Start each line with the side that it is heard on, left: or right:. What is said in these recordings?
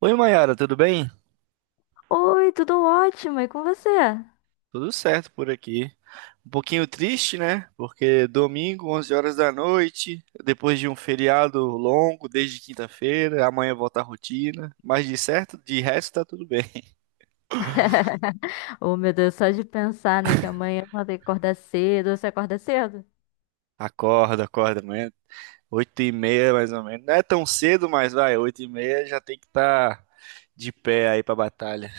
right: Oi, Mayara, tudo bem?
left: Oi, tudo ótimo, e com você?
right: Tudo certo por aqui. Um pouquinho triste, né? Porque domingo, 11 horas da noite, depois de um feriado longo, desde quinta-feira, amanhã volta a rotina. Mas de certo, de resto, tá tudo bem.
left: Oh, meu Deus, só de pensar, né, que amanhã eu vou ter que acordar cedo. Você acorda cedo?
right: Acorda, amanhã, 8:30 mais ou menos. Não é tão cedo, mas vai, 8:30 já tem que estar de pé aí pra batalha.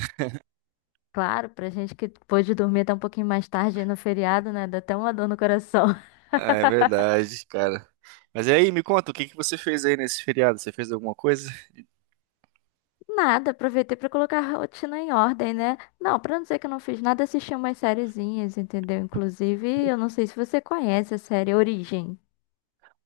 left: Claro, pra gente que pôde dormir até um pouquinho mais tarde aí no feriado, né, dá até uma dor no coração.
right: Ah, é verdade, cara. Mas e aí, me conta, o que que você fez aí nesse feriado? Você fez alguma coisa?
left: Nada, aproveitei pra colocar a rotina em ordem, né? Não, pra não dizer que eu não fiz nada, assisti umas sériezinhas, entendeu? Inclusive, eu não sei se você conhece a série Origem.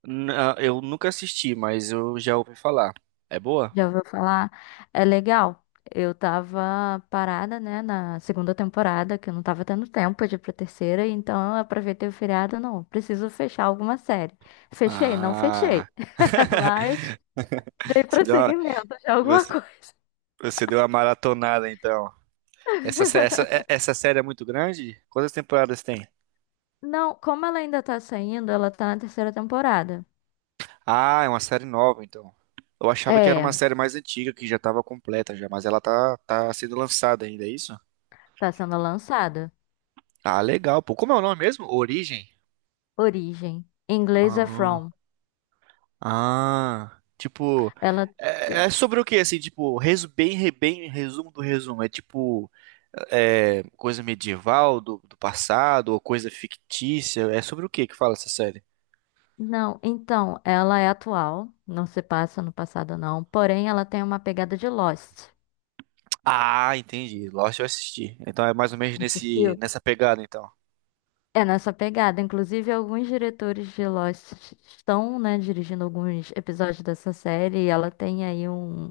right: Não, eu nunca assisti, mas eu já ouvi falar. É boa?
left: Já ouviu falar? É legal. Eu tava parada, né, na segunda temporada, que eu não tava tendo tempo de ir pra terceira, então eu aproveitei o feriado, não, preciso fechar alguma série. Fechei? Não fechei.
right: Ah.
left: Mas dei
right: Você deu uma,
left: prosseguimento de alguma
right: você,
left: coisa.
right: você deu uma maratonada, então. Essa série é muito grande? Quantas temporadas tem?
left: Não, como ela ainda tá saindo, ela tá na terceira temporada.
right: Ah, é uma série nova, então. Eu achava que era uma
left: É,
right: série mais antiga, que já estava completa já, mas ela tá, tá sendo lançada ainda, é isso?
left: tá sendo lançada.
right: Ah, legal, pô. Como é o nome mesmo? Origem?
left: Origem. Em inglês é
right: Ah.
left: From.
right: Ah, tipo,
left: Ela.
right: é, é sobre o que assim, tipo, resumo do resumo, é tipo é, coisa medieval do passado ou coisa fictícia, é sobre o que que fala essa série?
left: Não, então, ela é atual, não se passa no passado não, porém ela tem uma pegada de Lost.
right: Ah, entendi. Lost eu assisti. Então é mais ou menos nesse
left: Assistiu?
right: nessa pegada então.
left: É nessa pegada, inclusive alguns diretores de Lost estão, né, dirigindo alguns episódios dessa série e ela tem aí um,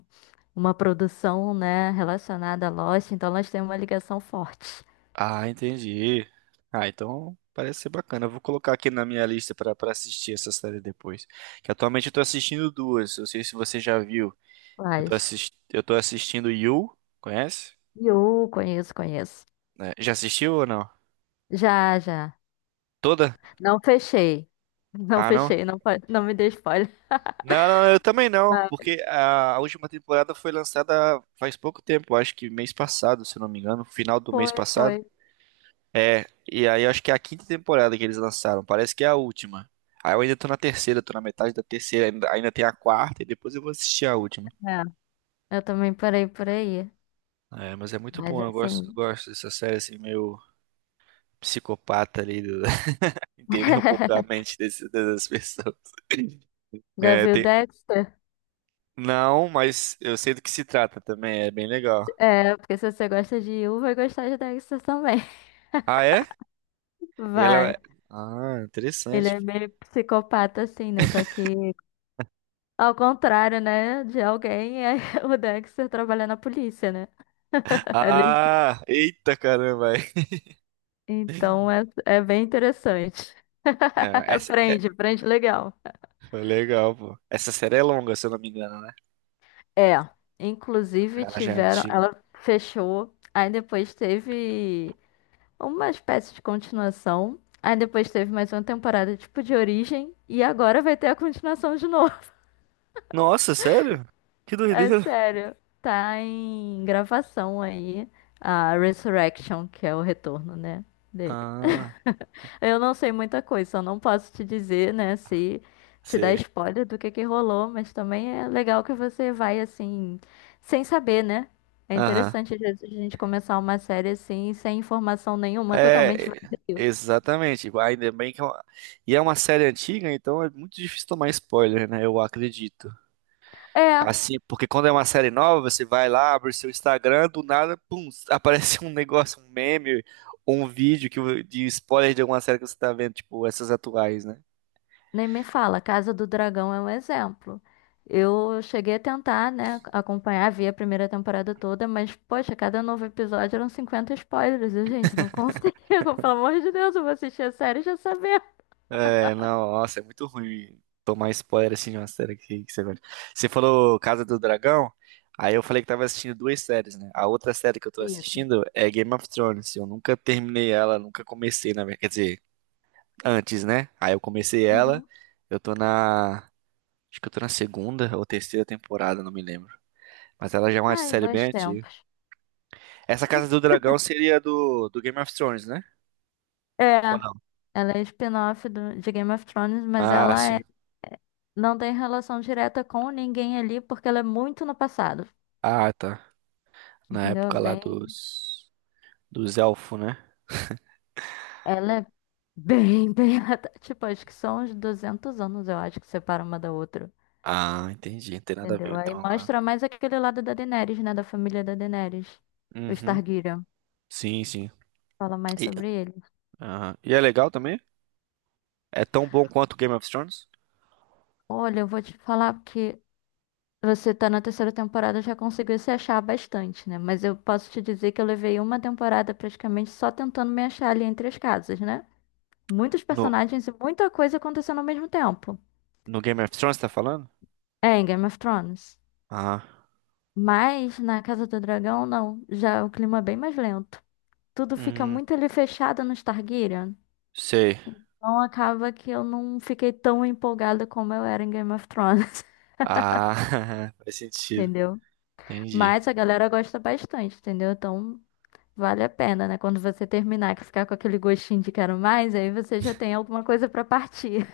left: uma produção, né, relacionada a Lost, então elas têm uma ligação forte.
right: Ah, entendi. Ah, então parece ser bacana. Eu vou colocar aqui na minha lista pra para assistir essa série depois. Que atualmente eu tô assistindo duas. Eu sei se você já viu.
left: Mas
right: Eu tô assistindo You, conhece?
left: eu conheço, conheço.
right: Né? Já assistiu ou não?
left: Já, já.
right: Toda?
left: Não fechei. Não
right: Ah, não?
left: fechei, não, pode- não me dê spoiler.
right: Não, não, eu também não,
left: Mas
right: porque a última temporada foi lançada faz pouco tempo, acho que mês passado, se eu não me engano, final do mês
left: foi,
right: passado.
left: foi.
right: É, e aí eu acho que é a quinta temporada que eles lançaram, parece que é a última. Aí eu ainda tô na terceira, tô na metade da terceira, ainda, ainda tem a quarta e depois eu vou assistir a última.
left: Eu também parei por aí.
right: É, mas é muito
left: Mas
right: bom, eu gosto,
left: assim.
right: gosto dessa série assim, meio psicopata ali, entender um pouco a mente dessas pessoas.
left: Já
right: É,
left: viu
right: tem.
left: Dexter?
right: Não, mas eu sei do que se trata também, é bem legal.
left: É, porque se você gosta de Yu, vai gostar de Dexter também.
right: Ah, é? E ela.
left: Vai.
right: Ah,
left: Ele
right: interessante.
left: é meio psicopata, assim, né? Só que ao contrário, né? De alguém, é o Dexter trabalha na polícia, né? Ele-
right: Ah, eita caramba. Aí.
left: Então é, é bem interessante.
right: É, essa é
left: Prende, prende legal.
right: foi legal, pô. Essa série é longa, se eu não me engano, né?
left: É. Inclusive
right: Ela já é
left: tiveram.
right: antiga.
left: Ela fechou. Aí depois teve. Uma espécie de continuação. Aí depois teve mais uma temporada tipo de origem. E agora vai ter a continuação de novo.
right: Nossa, sério? Que
left: É
right: doideira.
left: sério. Tá em gravação aí a Resurrection, que é o retorno, né? Dele.
right: Ah,
left: Eu não sei muita coisa, só não posso te dizer, né? Se te dar
right: sei.
left: spoiler do que rolou, mas também é legal que você vai assim, sem saber, né? É
right: Aham.
left: interessante às vezes a gente começar uma série assim, sem informação nenhuma, totalmente
right: É,
left: vazio.
right: exatamente. Ainda bem que é uma... E é uma série antiga, então é muito difícil tomar spoiler, né? Eu acredito.
left: É,
right: Assim, porque quando é uma série nova, você vai lá, abre o seu Instagram, do nada, pum, aparece um negócio, um meme, um vídeo que, de spoiler de alguma série que você tá vendo, tipo, essas atuais, né?
left: nem me fala, Casa do Dragão é um exemplo. Eu cheguei a tentar, né, acompanhar, vi a primeira temporada toda, mas, poxa, cada novo episódio eram 50 spoilers, e, gente, não consigo, pelo amor de Deus, eu vou assistir a série e já saber.
right: É, não, nossa, é muito ruim tomar spoiler assim de uma série que você vê. Você falou Casa do Dragão, aí eu falei que tava assistindo duas séries, né? A outra série que eu tô
left: Isso.
right: assistindo é Game of Thrones. Eu nunca terminei ela, nunca comecei, na verdade. Quer dizer, antes, né? Aí eu comecei ela,
left: Uhum.
right: eu tô na. Acho que eu tô na segunda ou terceira temporada, não me lembro. Mas ela já é uma
left: Ai,
right: série bem
left: bons
right: antiga.
left: tempos.
right: Essa Casa do Dragão seria do Game of Thrones, né?
left: É,
right: Ou não?
left: ela é spin-off do- de Game of Thrones, mas
right: Ah,
left: ela é-
right: sim.
left: não tem relação direta com ninguém ali, porque ela é muito no passado,
right: Ah, tá. Na
left: entendeu? É
right: época lá
left: bem,
right: dos elfos, né?
left: ela é bem, tipo, acho que são uns 200 anos, eu acho, que separa uma da outra.
right: Ah, entendi. Não tem nada a
left: Entendeu?
right: ver
left: Aí
right: então agora.
left: mostra mais aquele lado da Daenerys, né? Da família da Daenerys. Os
right: Uhum.
left: Targaryen.
right: Sim, sim.
left: Fala mais
right: E,
left: sobre ele.
right: aham. E é legal também? É tão bom quanto o Game of Thrones?
left: Olha, eu vou te falar que você tá na terceira temporada, já conseguiu se achar bastante, né? Mas eu posso te dizer que eu levei uma temporada praticamente só tentando me achar ali entre as casas, né? Muitos
right: No,
left: personagens e muita coisa acontecendo ao mesmo tempo.
right: no Game of Thrones, tá falando?
left: É, em Game of Thrones.
right: Ah.
left: Mas na Casa do Dragão, não. Já é o clima é bem mais lento. Tudo fica
right: Hum,
left: muito ali fechado no Targaryen.
right: sei.
left: Então acaba que eu não fiquei tão empolgada como eu era em Game of Thrones,
right: Ah, faz sentido.
left: entendeu?
right: Entendi.
left: Mas a galera gosta bastante, entendeu? Então vale a pena, né? Quando você terminar, que ficar com aquele gostinho de quero mais, aí você já tem alguma coisa pra partir.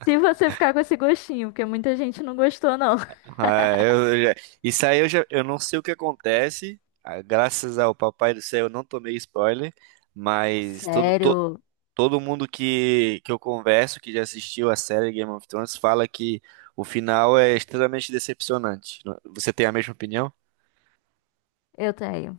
left: Se você ficar com esse gostinho, porque muita gente não gostou, não.
right: Ah, eu eu já- isso aí eu já, eu não sei o que acontece. Ah, graças ao Papai do Céu, eu não tomei spoiler, mas
left: Sério,
right: todo mundo que eu converso, que já assistiu a série Game of Thrones, fala que o final é extremamente decepcionante. Você tem a mesma opinião?
left: eu tenho.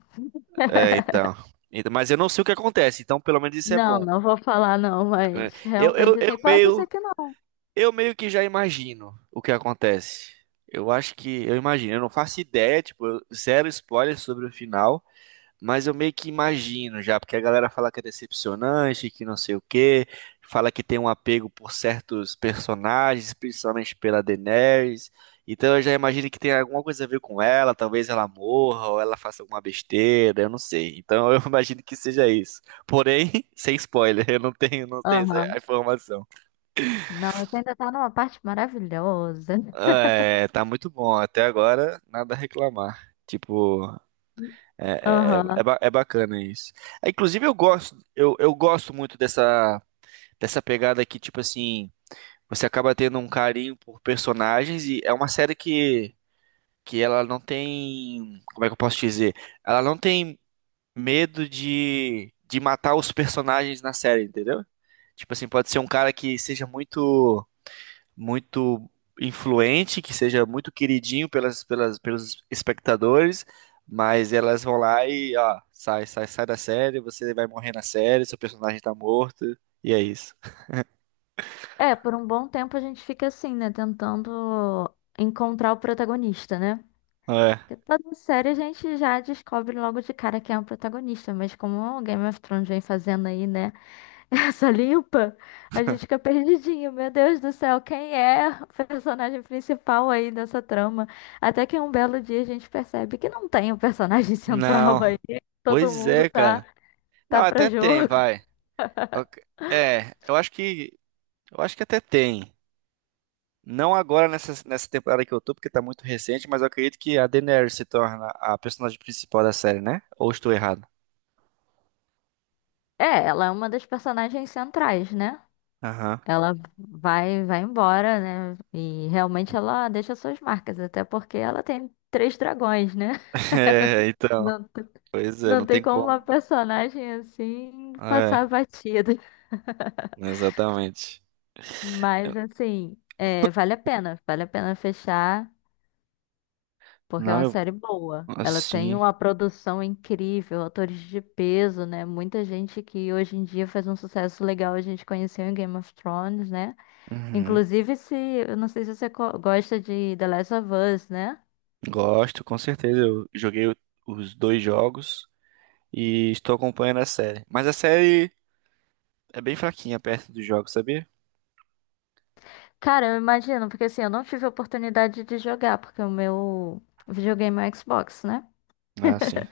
right: É, então. Então, mas eu não sei o que acontece, então pelo menos isso é
left: Não,
right: bom.
left: não vou falar não,
right: É,
left: mas
right: Eu, eu,
left: realmente
right: eu
left: assim, pode
right: meio,
left: ser que não.
right: eu meio que já imagino o que acontece. Eu acho que eu imagino, eu não faço ideia, tipo, eu- zero spoiler sobre o final. Mas eu meio que imagino já, porque a galera fala que é decepcionante, que não sei o quê, fala que tem um apego por certos personagens, principalmente pela Daenerys. Então eu já imagino que tem alguma coisa a ver com ela, talvez ela morra ou ela faça alguma besteira, eu não sei. Então eu imagino que seja isso. Porém, sem spoiler, eu não tenho, não tenho
left: Aham.
right: essa informação.
left: Não, você ainda tá numa parte maravilhosa.
right: É, tá muito bom até agora, nada a reclamar. Tipo,
left: Aham.
right: é bacana isso. É, inclusive, eu gosto, eu gosto muito dessa, dessa pegada que, tipo assim, você acaba tendo um carinho por personagens e é uma série que ela não tem, como é que eu posso dizer? Ela não tem medo de matar os personagens na série, entendeu? Tipo assim, pode ser um cara que seja muito muito influente, que seja muito queridinho pelos espectadores, mas elas vão lá e, ó, sai da série, você vai morrer na série, seu personagem tá morto, e é isso.
left: É, por um bom tempo a gente fica assim, né? Tentando encontrar o protagonista, né?
right: É.
left: Porque toda série a gente já descobre logo de cara quem é o protagonista, mas como o Game of Thrones vem fazendo aí, né? Essa limpa, a gente fica perdidinho. Meu Deus do céu, quem é o personagem principal aí dessa trama? Até que um belo dia a gente percebe que não tem o personagem central aí.
right: Não.
left: Todo
right: Pois
left: mundo
right: é,
left: tá,
right: cara. Não,
left: tá para
right: até tem,
left: jogo.
right: vai. Ok. É, eu acho que até tem. Não agora nessa, nessa temporada que eu tô, porque tá muito recente, mas eu acredito que a Daenerys se torna a personagem principal da série, né? Ou estou errado?
left: É, ela é uma das personagens centrais, né?
right: Aham.
left: Ela vai, vai embora, né? E realmente ela deixa suas marcas, até porque ela tem três dragões, né?
right: É, então.
left: Não, t-
right: Pois é,
left: não
right: não
left: tem
right: tem
left: como uma
right: como.
left: personagem assim passar
right: É,
left: batida.
right: exatamente. Eu-
left: Mas assim, é, vale a pena fechar, porque é
right: não,
left: uma
right: eu,
left: série boa. Ela tem
right: assim,
left: uma produção incrível, atores de peso, né? Muita gente que hoje em dia faz um sucesso legal, a gente conheceu em Game of Thrones, né?
right: uhum,
left: Inclusive, se, eu não sei se você co- gosta de The Last of Us, né?
right: gosto, com certeza. Os dois jogos e estou acompanhando a série. Mas a série é bem fraquinha perto dos jogos, sabia?
left: Cara, eu imagino, porque assim, eu não tive a oportunidade de jogar, porque o meu videogame é o Xbox, né?
right: Ah, sim.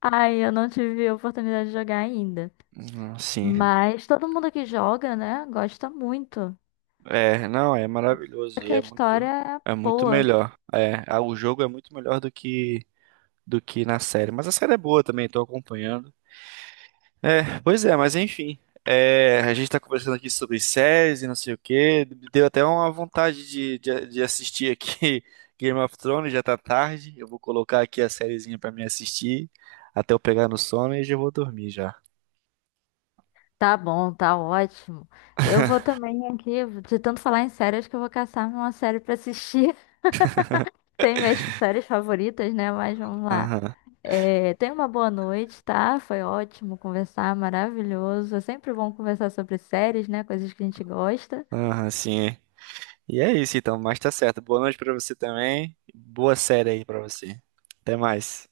left: Aí eu não tive a oportunidade de jogar ainda.
right: Sim.
left: Mas todo mundo que joga, né, gosta muito.
right: É, não, é maravilhoso e
left: Porque a história é
right: é muito
left: boa.
right: melhor. É, ah, o jogo é muito melhor do que na série. Mas a série é boa também, estou acompanhando. É, pois é, mas enfim. É, a gente tá conversando aqui sobre séries e não sei o quê. Deu até uma vontade de assistir aqui Game of Thrones, já tá tarde. Eu vou colocar aqui a sériezinha pra me assistir até eu pegar no sono e já vou dormir já.
left: Tá bom, tá ótimo. Eu vou também aqui, de tanto falar em séries, que eu vou caçar uma série pra assistir. Tem minhas séries favoritas, né? Mas vamos lá.
right: Aham,
left: É, tenha uma boa noite, tá? Foi ótimo conversar, maravilhoso. É sempre bom conversar sobre séries, né? Coisas que a gente gosta.
right: aham, sim. E é isso então, mas tá certo. Boa noite pra você também. Boa série aí pra você. Até mais.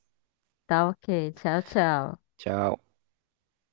left: Tá ok. Tchau, tchau.
right: Tchau.